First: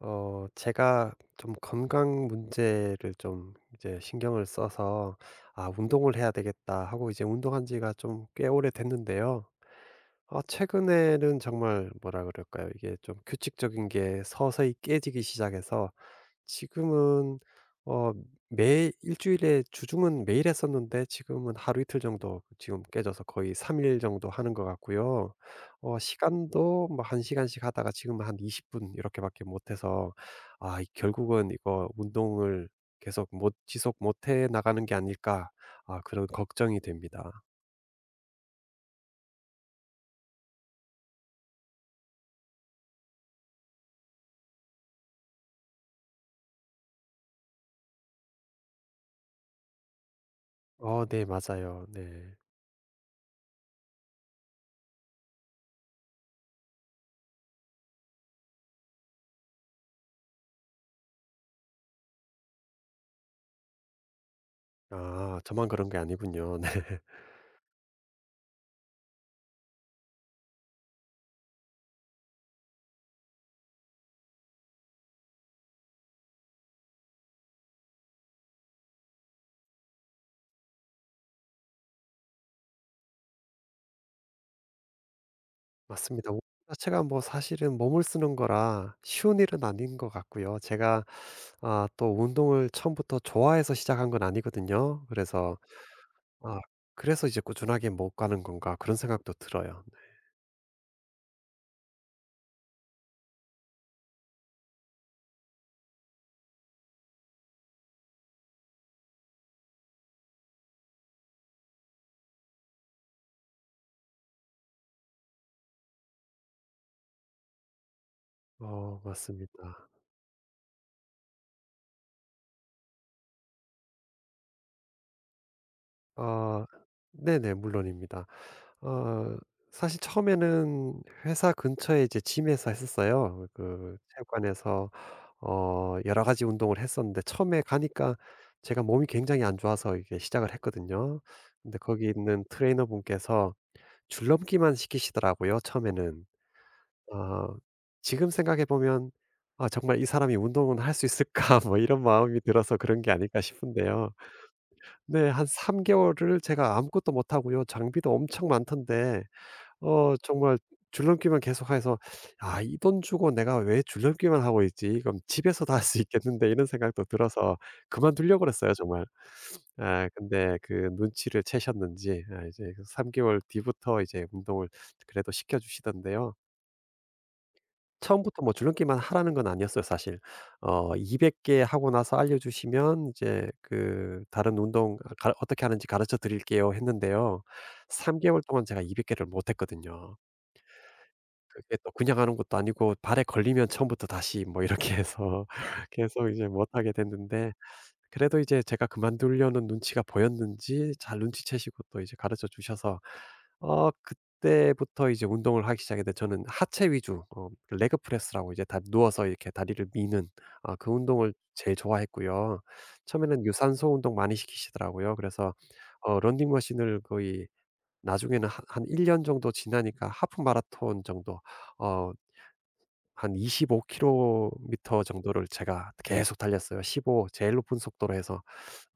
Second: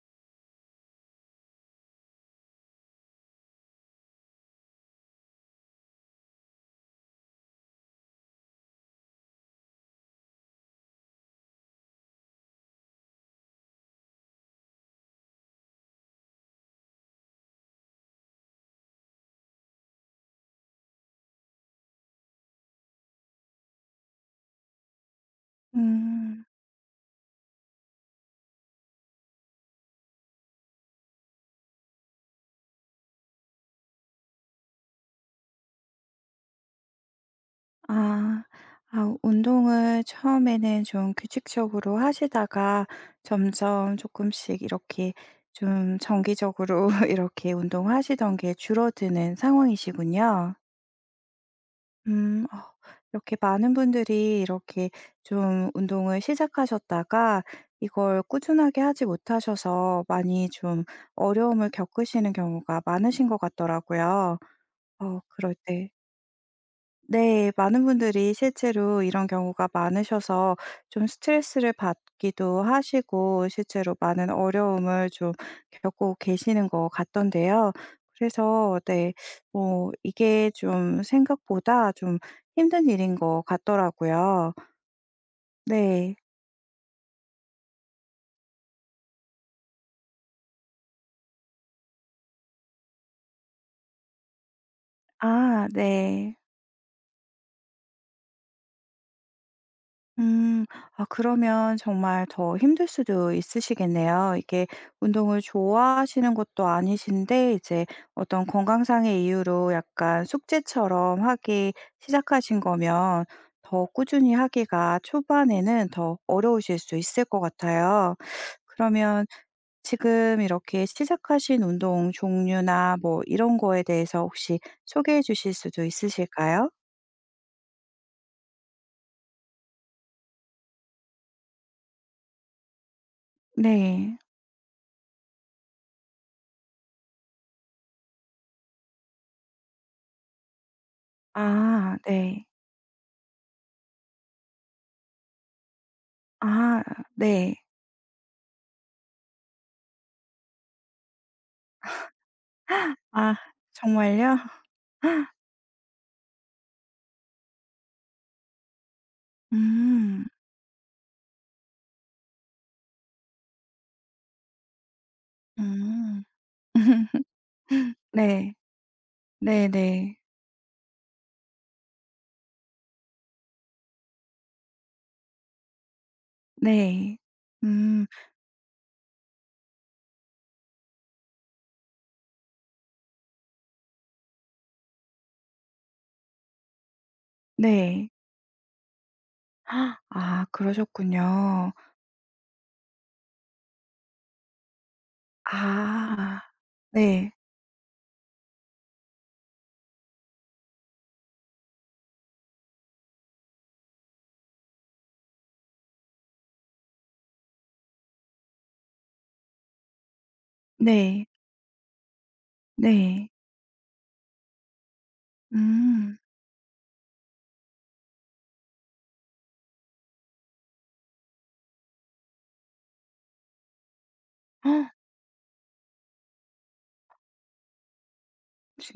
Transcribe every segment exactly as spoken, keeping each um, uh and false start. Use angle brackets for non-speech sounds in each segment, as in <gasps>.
어, 제가 좀 건강 문제를 좀 이제 신경을 써서, 아, 운동을 해야 되겠다 하고 이제 운동한 지가 좀 꽤 오래 됐는데요. 아 최근에는 정말 뭐라 그럴까요? 이게 좀 규칙적인 게 서서히 깨지기 시작해서 지금은 어 매 일주일에 주중은 매일 했었는데 지금은 하루 이틀 정도 지금 깨져서 거의 삼 일 정도 하는 것 같고요. 어 음. 시간도 뭐 한 시간씩 하다가 지금 한 이십 분 이렇게밖에 못 해서 '아 이 결국은 이거 운동을 계속 못 지속 못해 나가는 게 아닐까.' 아 그런 걱정이 됩니다. 아. 아 운동을 처음에는 좀 규칙적으로 하시다가 점점 조금씩 이렇게 좀 정기적으로 <laughs> 이렇게 운동하시던 게 줄어드는 상황이시군요. 어 네 맞아요. 네. 음. 어 이렇게 많은 분들이 이렇게 좀 운동을 시작하셨다가 이걸 꾸준하게 하지 못하셔서 많이 좀 어려움을 겪으시는 경우가 많으신 것 같더라고요. 어 아 그럴 저만 그런 때 게 아니군요. <laughs> 네. 네. 많은 분들이 실제로 이런 경우가 많으셔서 좀 스트레스를 받기도 하시고 실제로 많은 어려움을 좀 겪고 계시는 것 같던데요. 그래서 네. 뭐 이게 좀 생각보다 좀 힘든 일인 것 같더라고요. 네. 맞습니다. 옷 자체가 뭐 사실은 몸을 쓰는 거라 쉬운 일은 아닌 것 같고요. 제가 아 또 운동을 처음부터 좋아해서 시작한 건 아니거든요. 그래서 아 네. 아 그래서 이제 '꾸준하게 못 가는 건가.' 그런 생각도 들어요. 네. 음. 아 그러면 정말 더 힘들 수도 있으시겠네요. 이게 운동을 좋아하시는 것도 아니신데 이제 어떤 건강상의 이유로 약간 숙제처럼 하기 시작하신 거면 더 꾸준히 하기가 초반에는 더 어려우실 수 있을 것 같아요. 어 그러면 맞습니다. 지금 이렇게 시작하신 운동 종류나 뭐 이런 거에 대해서 혹시 소개해 주실 수도 아 있으실까요? 네네 물론입니다. 어 사실 처음에는 회사 근처에 이제 짐에서 했었어요. 그 네. 체육관에서 어 여러 가지 운동을 했었는데 처음에 가니까 제가 몸이 굉장히 안 좋아서 이게 시작을 했거든요. 근데 아 거기 있는 네. 트레이너분께서 줄넘기만 시키시더라고요, 처음에는. 아 네. 어 지금 생각해 보면 '아 정말 이 사람이 운동은 할 수 있을까?' <laughs> 뭐 이런 마음이 들어서 그런 게 아 아닐까 싶은데요. 정말요? 네. <gasps> 한 삼 개월을 제가 아무것도 못 하고요. 장비도 엄청 많던데 어 음. 정말 줄넘기만 계속해서 '아 이 돈 주고 내가 왜 줄넘기만 하고 있지? 그럼 집에서 다 할 수 음. 있겠는데.' 이런 생각도 <laughs> 들어서 그만두려고 네. 그랬어요 정말. 네네. 아 네. 근데 그 눈치를 채셨는지 아 이제 그 삼3 개월 뒤부터 이제 운동을 그래도 시켜 주시던데요. 네. 음 처음부터 뭐 줄넘기만 하라는 건 아니었어요 사실. 어 이백 개 하고 나서 알려주시면 이제 그 "다른 운동 가 어떻게 하는지 가르쳐 드릴게요." 했는데요. 네. 삼 개월 동안 제가 이백 개를 못 <gasps> 했거든요. 아 그러셨군요. 그게 또 그냥 하는 것도 아니고 발에 걸리면 처음부터 다시 뭐 이렇게 해서 <laughs> 계속 아. 이제 못 하게 네. 됐는데 그래도 이제 제가 그만두려는 눈치가 보였는지 잘 눈치채시고 또 이제 가르쳐 주셔서 어 그때부터 이제 운동을 하기 시작했는데 저는 하체 위주 어 그 레그 프레스라고 이제 다 누워서 이렇게 다리를 미는 아 그 네. 운동을 제일 좋아했고요. 네. 처음에는 유산소 운동 많이 시키시더라고요. 그래서 음. 어 런닝머신을 거의 나중에는 한 한 일 년 정도 지나니까 하프 마라톤 정도 어 한 이십오 킬로미터 <gasps> 정도를 제가 계속 달렸어요. 일오 제일 높은 속도로 해서.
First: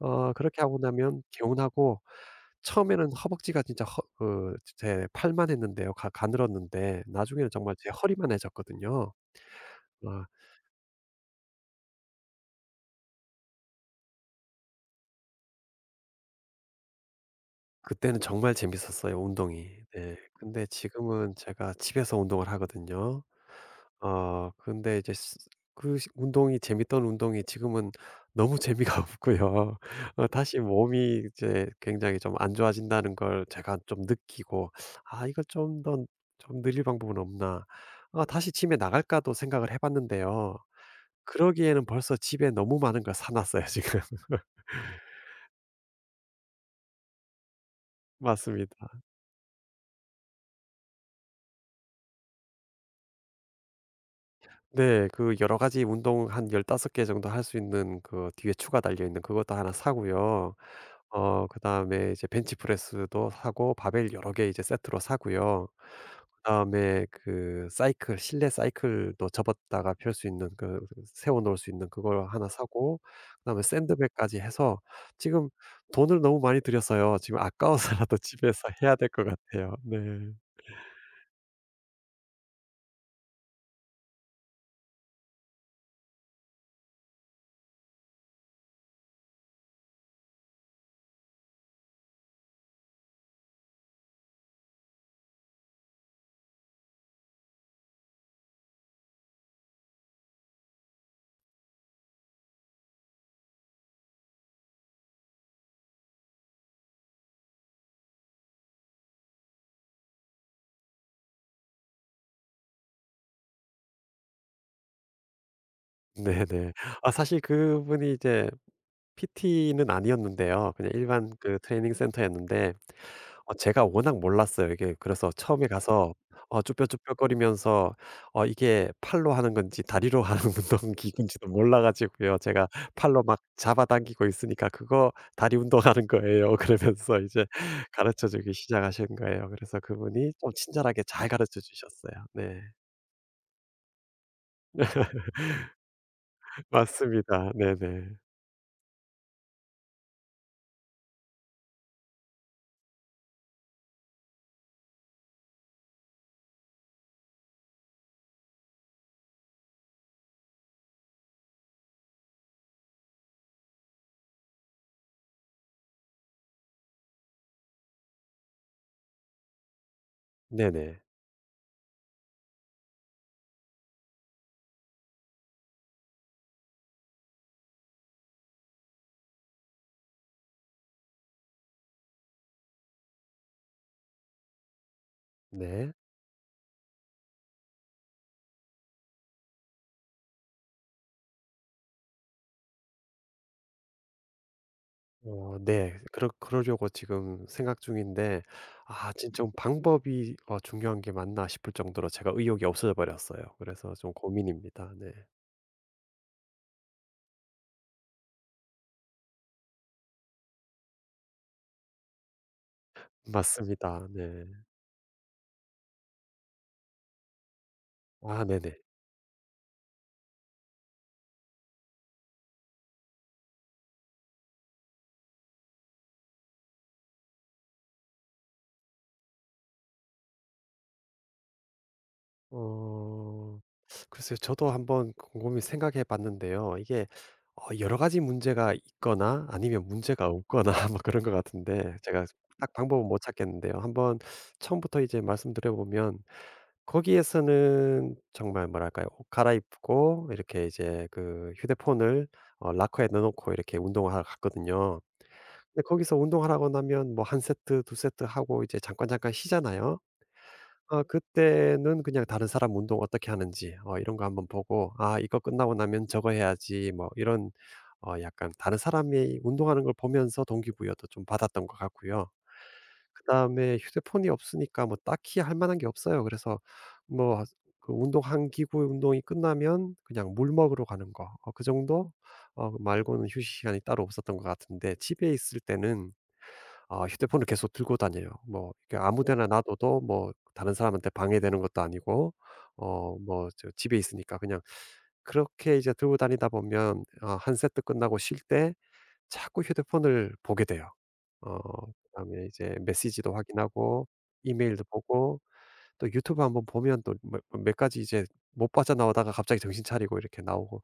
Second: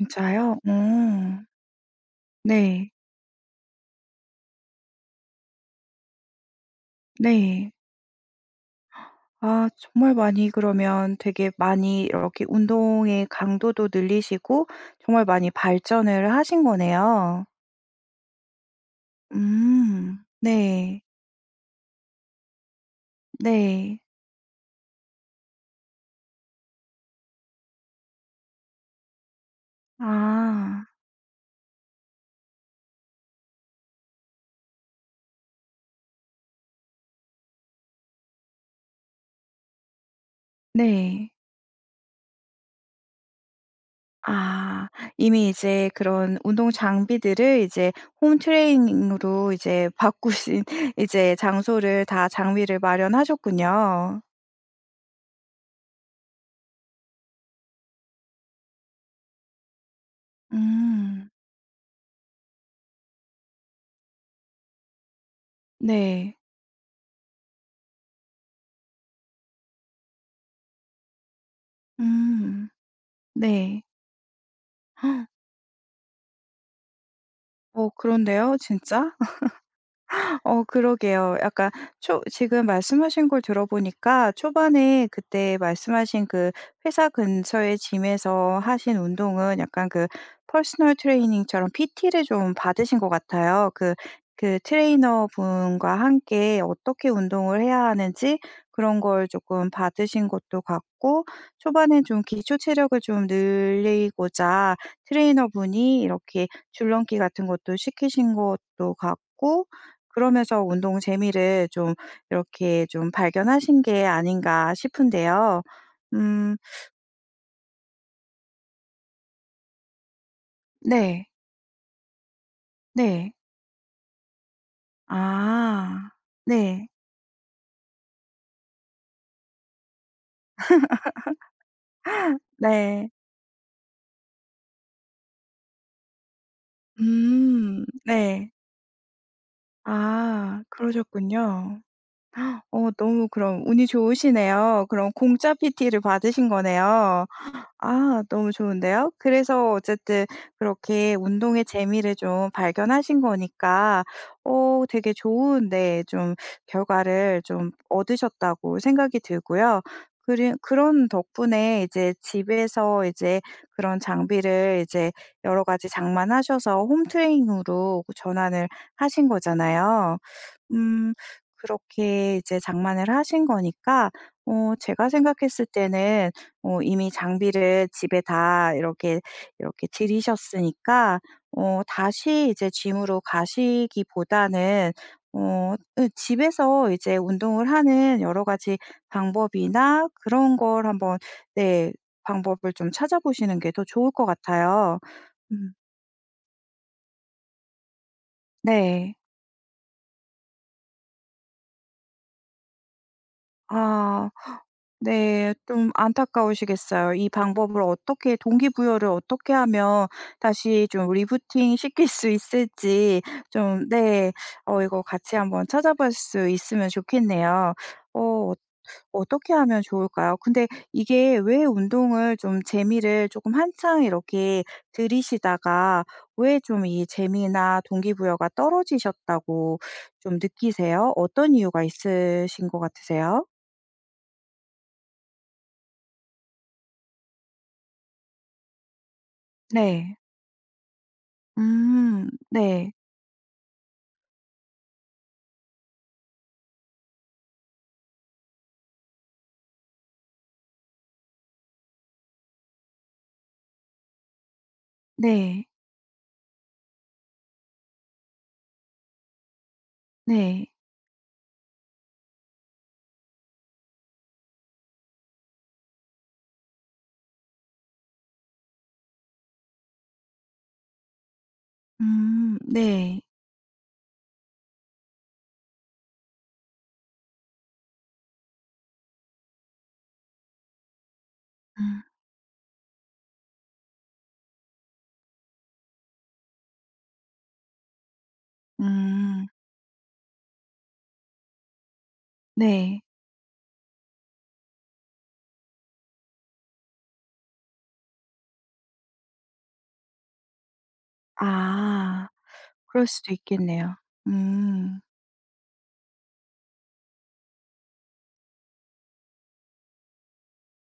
어 그렇게 하고 나면 어. 개운하고 네. 처음에는 허벅지가 진짜 허 그 제 팔만 했는데요. 가 가늘었는데 나중에는 네. 정말 제 허리만 해졌거든요. 아 정말 와 많이 그러면 되게 많이 이렇게 운동의 강도도 늘리시고 정말 많이 발전을 하신 거네요. 그때는 정말 재밌었어요 운동이. 네. 음. 근데 네. 지금은 제가 집에서 운동을 하거든요. 네. 아 근데 이제 스 그 시 운동이 재밌던 운동이 지금은 너무 재미가 <laughs> 없고요. 어 다시 아. 몸이 이제 굉장히 좀 안 좋아진다는 걸 제가 좀 느끼고 '아 이걸 좀 더 좀 늘릴 방법은 없나.' 아 다시 집에 나갈까도 생각을 해 봤는데요. 네. 그러기에는 벌써 집에 너무 많은 걸 사 놨어요 지금. <laughs> 아. 이미 이제 그런 운동 장비들을 이제 홈 맞습니다. 트레이닝으로 이제 바꾸신 <laughs> 이제 장소를 다 장비를 마련하셨군요. 네. 그 여러 가지 운동 한 열다섯 개 정도 할 수 있는 그 뒤에 추가 달려 있는 그것도 하나 사고요. 음. 어 그다음에 이제 벤치프레스도 사고 바벨 여러 개 이제 세트로 사고요. 네. 그다음에 그 사이클 실내 사이클도 접었다가 펼 수 있는 그 그 세워 놓을 수 있는 그걸 하나 음. 사고 그다음에 네. 샌드백까지 해서 <gasps> 지금 돈을 너무 많이 들였어요. 지금 어 아까워서라도 <laughs> 그런데요, 집에서 해야 될 진짜? 것 같아요. 네. 어 그러게요. 약간 초 지금 말씀하신 걸 들어보니까 초반에 그때 말씀하신 그 회사 근처의 짐에서 하신 운동은 약간 그 퍼스널 트레이닝처럼 피티를 좀 받으신 것 같아요. 그 그 트레이너분과 함께 어떻게 운동을 해야 하는지 그런 걸 조금 받으신 것도 같고 초반에 좀 기초 체력을 좀 늘리고자 트레이너분이 이렇게 줄넘기 같은 것도 시키신 것도 같고 그러면서 운동 재미를 좀 이렇게 좀 발견하신 게 아닌가 싶은데요. 음 네네. 아 사실 그분이 이제 피티는 아니었는데요. 그냥 네. 일반 그 트레이닝 센터였는데 네. 어 제가 워낙 몰랐어요. 이게 그래서 처음에 아. 가서 어 네. 쭈뼛쭈뼛거리면서 어 이게 팔로 하는 건지 다리로 하는 <laughs> 운동기구인지도 몰라 가지고요. 제가 네. 팔로 막 잡아당기고 있으니까 "그거 다리 운동하는 거예요." 그러면서 이제 음 <laughs> 가르쳐 네. 주기 시작하신 거예요. 그래서 그분이 좀 아 친절하게 잘 가르쳐 그러셨군요. 주셨어요. 네. 어 너무 그럼 운이 좋으시네요. 그럼 공짜 피티를 받으신 <laughs> 거네요. 맞습니다. 네네. 아 너무 좋은데요. 그래서 어쨌든 그렇게 운동의 재미를 좀 발견하신 거니까 어 되게 좋은 데 좀 결과를 좀 얻으셨다고 생각이 들고요. 그리 그런 덕분에 이제 집에서 이제 그런 장비를 이제 여러 가지 장만하셔서 홈 트레이닝으로 전환을 하신 거잖아요. 네네. 음 그렇게 이제 장만을 하신 거니까 어 제가 생각했을 때는 어 이미 장비를 집에 다 이렇게, 이렇게 들이셨으니까 어 다시 이제 gym으로 가시기보다는 어 네. 으 집에서 이제 운동을 하는 여러 가지 방법이나 그런 걸 한번 네 방법을 좀 찾아보시는 게 더 좋을 것 같아요. 어 음 네. 그러 그러려고 지금 생각 중인데 아 네. 진 좀 방법이 어 중요한 게 맞나 싶을 정도로 제가 의욕이 없어져 버렸어요. 그래서 좀 아. 고민입니다. 네. 네. 좀 안타까우시겠어요. 이 방법을 어떻게 동기부여를 어떻게 하면 다시 좀 리부팅 시킬 수 있을지 좀 맞습니다. 네. 네. 어 이거 같이 한번 찾아볼 수 있으면 좋겠네요. 어 아 어- 네네. 어떻게 하면 좋을까요? 근데 이게 왜 운동을 좀 재미를 조금 한창 이렇게 들이시다가 왜 좀 이 재미나 동기부여가 떨어지셨다고 좀 느끼세요? 어떤 이유가 있으신 것 같으세요? 어. 글쎄요. 저도 한번 곰곰이 생각해 봤는데요. 이게 어 여러 가지 문제가 있거나 아니면 네. 문제가 없거나 <laughs> 뭐 그런 것 같은데 제가 음. 딱 네. 방법은 못 찾겠는데요. 한번 처음부터 이제 말씀드려 보면 거기에서는 정말 뭐랄까요? 옷 갈아입고 이렇게 이제 그 휴대폰을 어커에 넣어 놓고 이렇게 운동을 하러 갔거든요. 네. 근데 거기서 운동하라고 나면 뭐 한 세트 두 세트 하고 이제 잠깐 잠깐 쉬잖아요. 네. 아 그때는 그냥 다른 사람 운동 어떻게 하는지 어 이런 거 한번 보고 '아 이거 끝나고 나면 저거 해야지.' 뭐 이런 어 약간 다른 사람이 운동하는 걸 보면서 동기부여도 좀 받았던 것 같고요. 음. 네. 그다음에 휴대폰이 없으니까 뭐 딱히 할 만한 게 없어요. 그래서 뭐 그 운동 한 기구 운동이 끝나면 그냥 물 먹으러 가는 거 어 그 음. 정도 어 그 말고는 휴식 시간이 따로 없었던 것 같은데 집에 있을 때는 아 휴대폰을 계속 들고 다녀요. 뭐 이게 아무 어. 데나 음. 놔둬도 뭐 다른 사람한테 방해되는 것도 아니고 네. 어 뭐 저 집에 있으니까 그냥 그렇게 이제 들고 다니다 보면 아 한 세트 끝나고 쉴 때 자꾸 휴대폰을 보게 돼요. 어 아. 그다음에 이제 그럴 수도 메시지도 있겠네요. 확인하고 이메일도 음. 보고 또 유튜브 한번 보면 또 뭐, 뭐 몇 가지 이제 못 빠져나오다가 갑자기 정신 차리고 이렇게 나오고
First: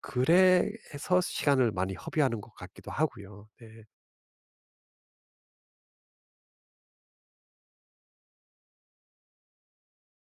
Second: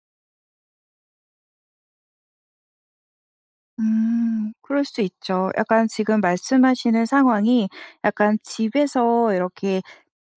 그래서 시간을 많이 허비하는 것 같기도 하고요. 네. 음. 그럴 수 있죠. 약간 지금 말씀하시는 상황이 약간 집에서 이렇게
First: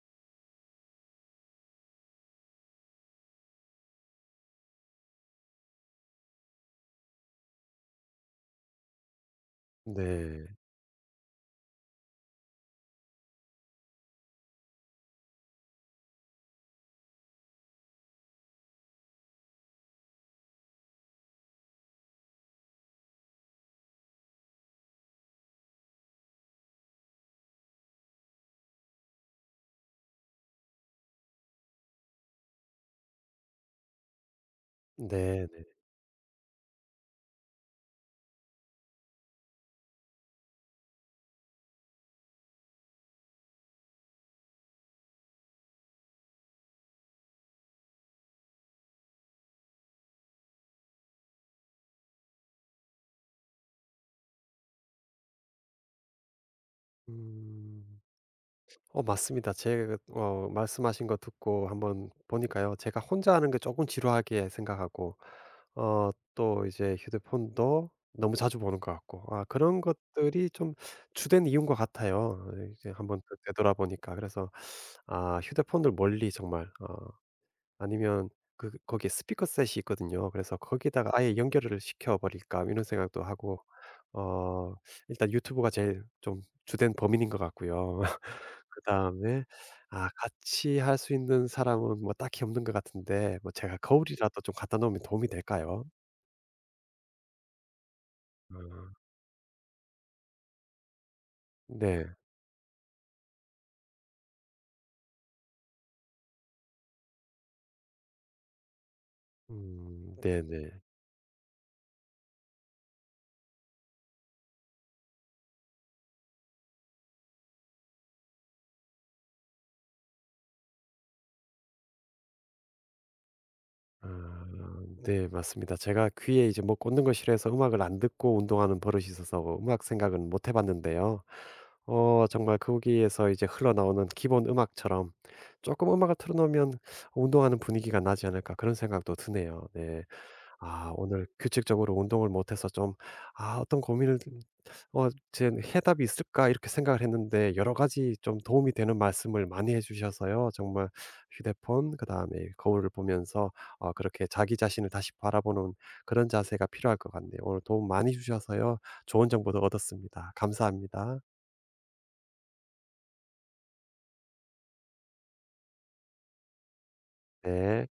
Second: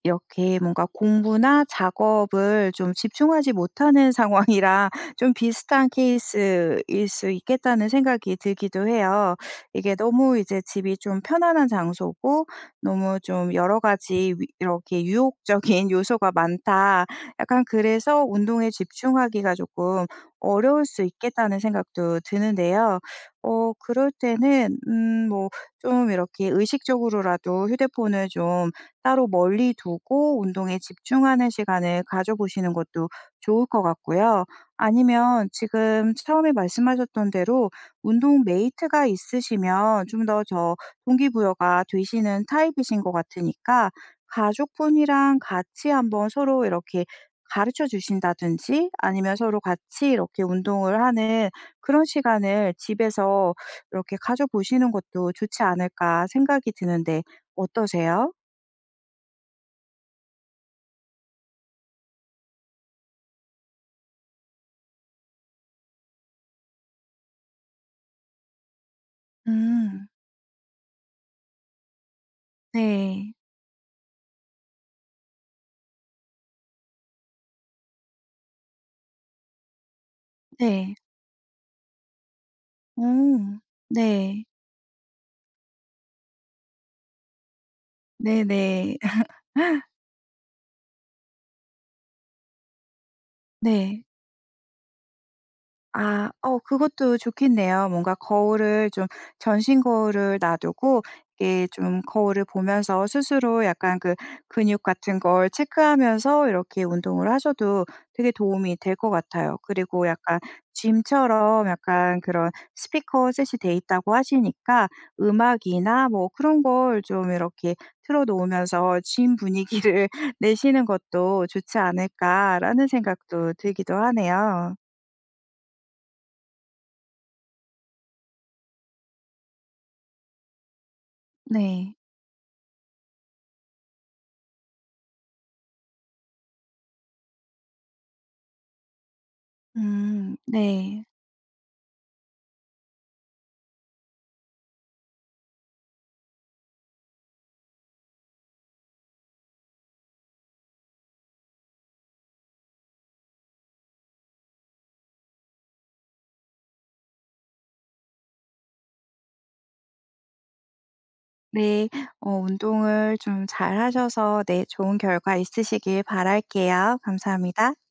이렇게 뭔가 공부나 작업을 좀 집중하지 못하는 상황이라 <laughs> 좀 비슷한 케이스일 수 있겠다는 생각이 들기도 해요. 이게 너무 네. 이제 집이 좀 편안한 장소고 너무 좀 여러 가지 위 이렇게 유혹적인 <laughs> 요소가 많다. 약간 그래서 운동에 집중하기가 조금 어려울 수 있겠다는 생각도 드는데요. 어 그럴 때는 음 뭐 좀 이렇게 의식적으로라도 휴대폰을 좀 따로 멀리 두고 운동에 집중하는 시간을 가져보시는 것도 좋을 것 같고요. 아니면 네네. 지금 처음에 말씀하셨던 대로 운동 메이트가 있으시면 좀 더 저 동기부여가 되시는 타입이신 것 같으니까 가족분이랑 같이 한번 서로 이렇게 가르쳐 주신다든지 아니면 서로 같이 이렇게 운동을 하는 그런 시간을 집에서 이렇게 가져보시는 것도 좋지 않을까 생각이 드는데 음. 어떠세요? 어 맞습니다. 제 어 말씀하신 거 듣고 한번 보니까요. 제가 혼자 하는 게 조금 지루하게 생각하고 어 또 이제 휴대폰도 너무 자주 보는 것 같고 아 그런 음. 것들이 좀 주된 이유인 것 같아요. 어 이제 한번 네. 되 되돌아보니까. 그래서 아 휴대폰을 멀리 정말 어 아니면 그 거기에 스피커 셋이 있거든요. 그래서 네. 거기다가 아예 연결을 시켜 버릴까 이런 어. 생각도 하고 네. 어 일단 유튜브가 제일 좀 주된 범인인 것 같고요. <laughs> 네네. 그다음에 <laughs> 아 같이 할 수 있는 사람은 뭐 딱히 없는 것 같은데 뭐 제가 네. 거울이라도 좀 갖다 놓으면 도움이 될까요? 아. 어 그것도 좋겠네요. 뭔가 어 거울을 좀 전신 거울을 놔두고 이게 좀 네. 거울을 보면서 스스로 약간 그 근육 같은 걸 체크하면서 이렇게 운동을 하셔도 되게 도움이 될 것 같아요. 그리고 음 약간 네네. 짐처럼 약간 그런 스피커 셋이 돼 있다고 하시니까 음악이나 뭐 그런 걸 좀 이렇게 틀어 놓으면서 짐 분위기를 <laughs> 내시는 것도 좋지 않을까.'라는 생각도 들기도 아 하네요. 네 맞습니다. 제가 귀에 이제 뭐 꽂는 걸 싫어해서 음악을 안 듣고 운동하는 버릇이 있어서 음악 생각은 못 해 봤는데요. 네. 어 정말 거기에서 이제 흘러나오는 기본 음악처럼 조금 음악을 틀어 놓으면 '운동하는 분위기가 나지 않을까.' 그런 생각도 드네요. 네. 음 아 네. 오늘 규칙적으로 운동을 못 해서 좀 '아 어떤 고민을 어 제 해답이 있을까?' 이렇게 생각을 했는데 여러 가지 좀 도움이 되는 말씀을 많이 해 주셔서요. 정말 휴대폰 그다음에 거울을 보면서 어 그렇게 자기 자신을 다시 바라보는 그런 자세가 필요할 것 같네요. 오늘 도움 많이 주셔서요. 좋은 정보도 얻었습니다. 감사합니다. 네. 어 운동을 좀 잘하셔서 네 좋은 결과 있으시길 바랄게요. 감사합니다. 네.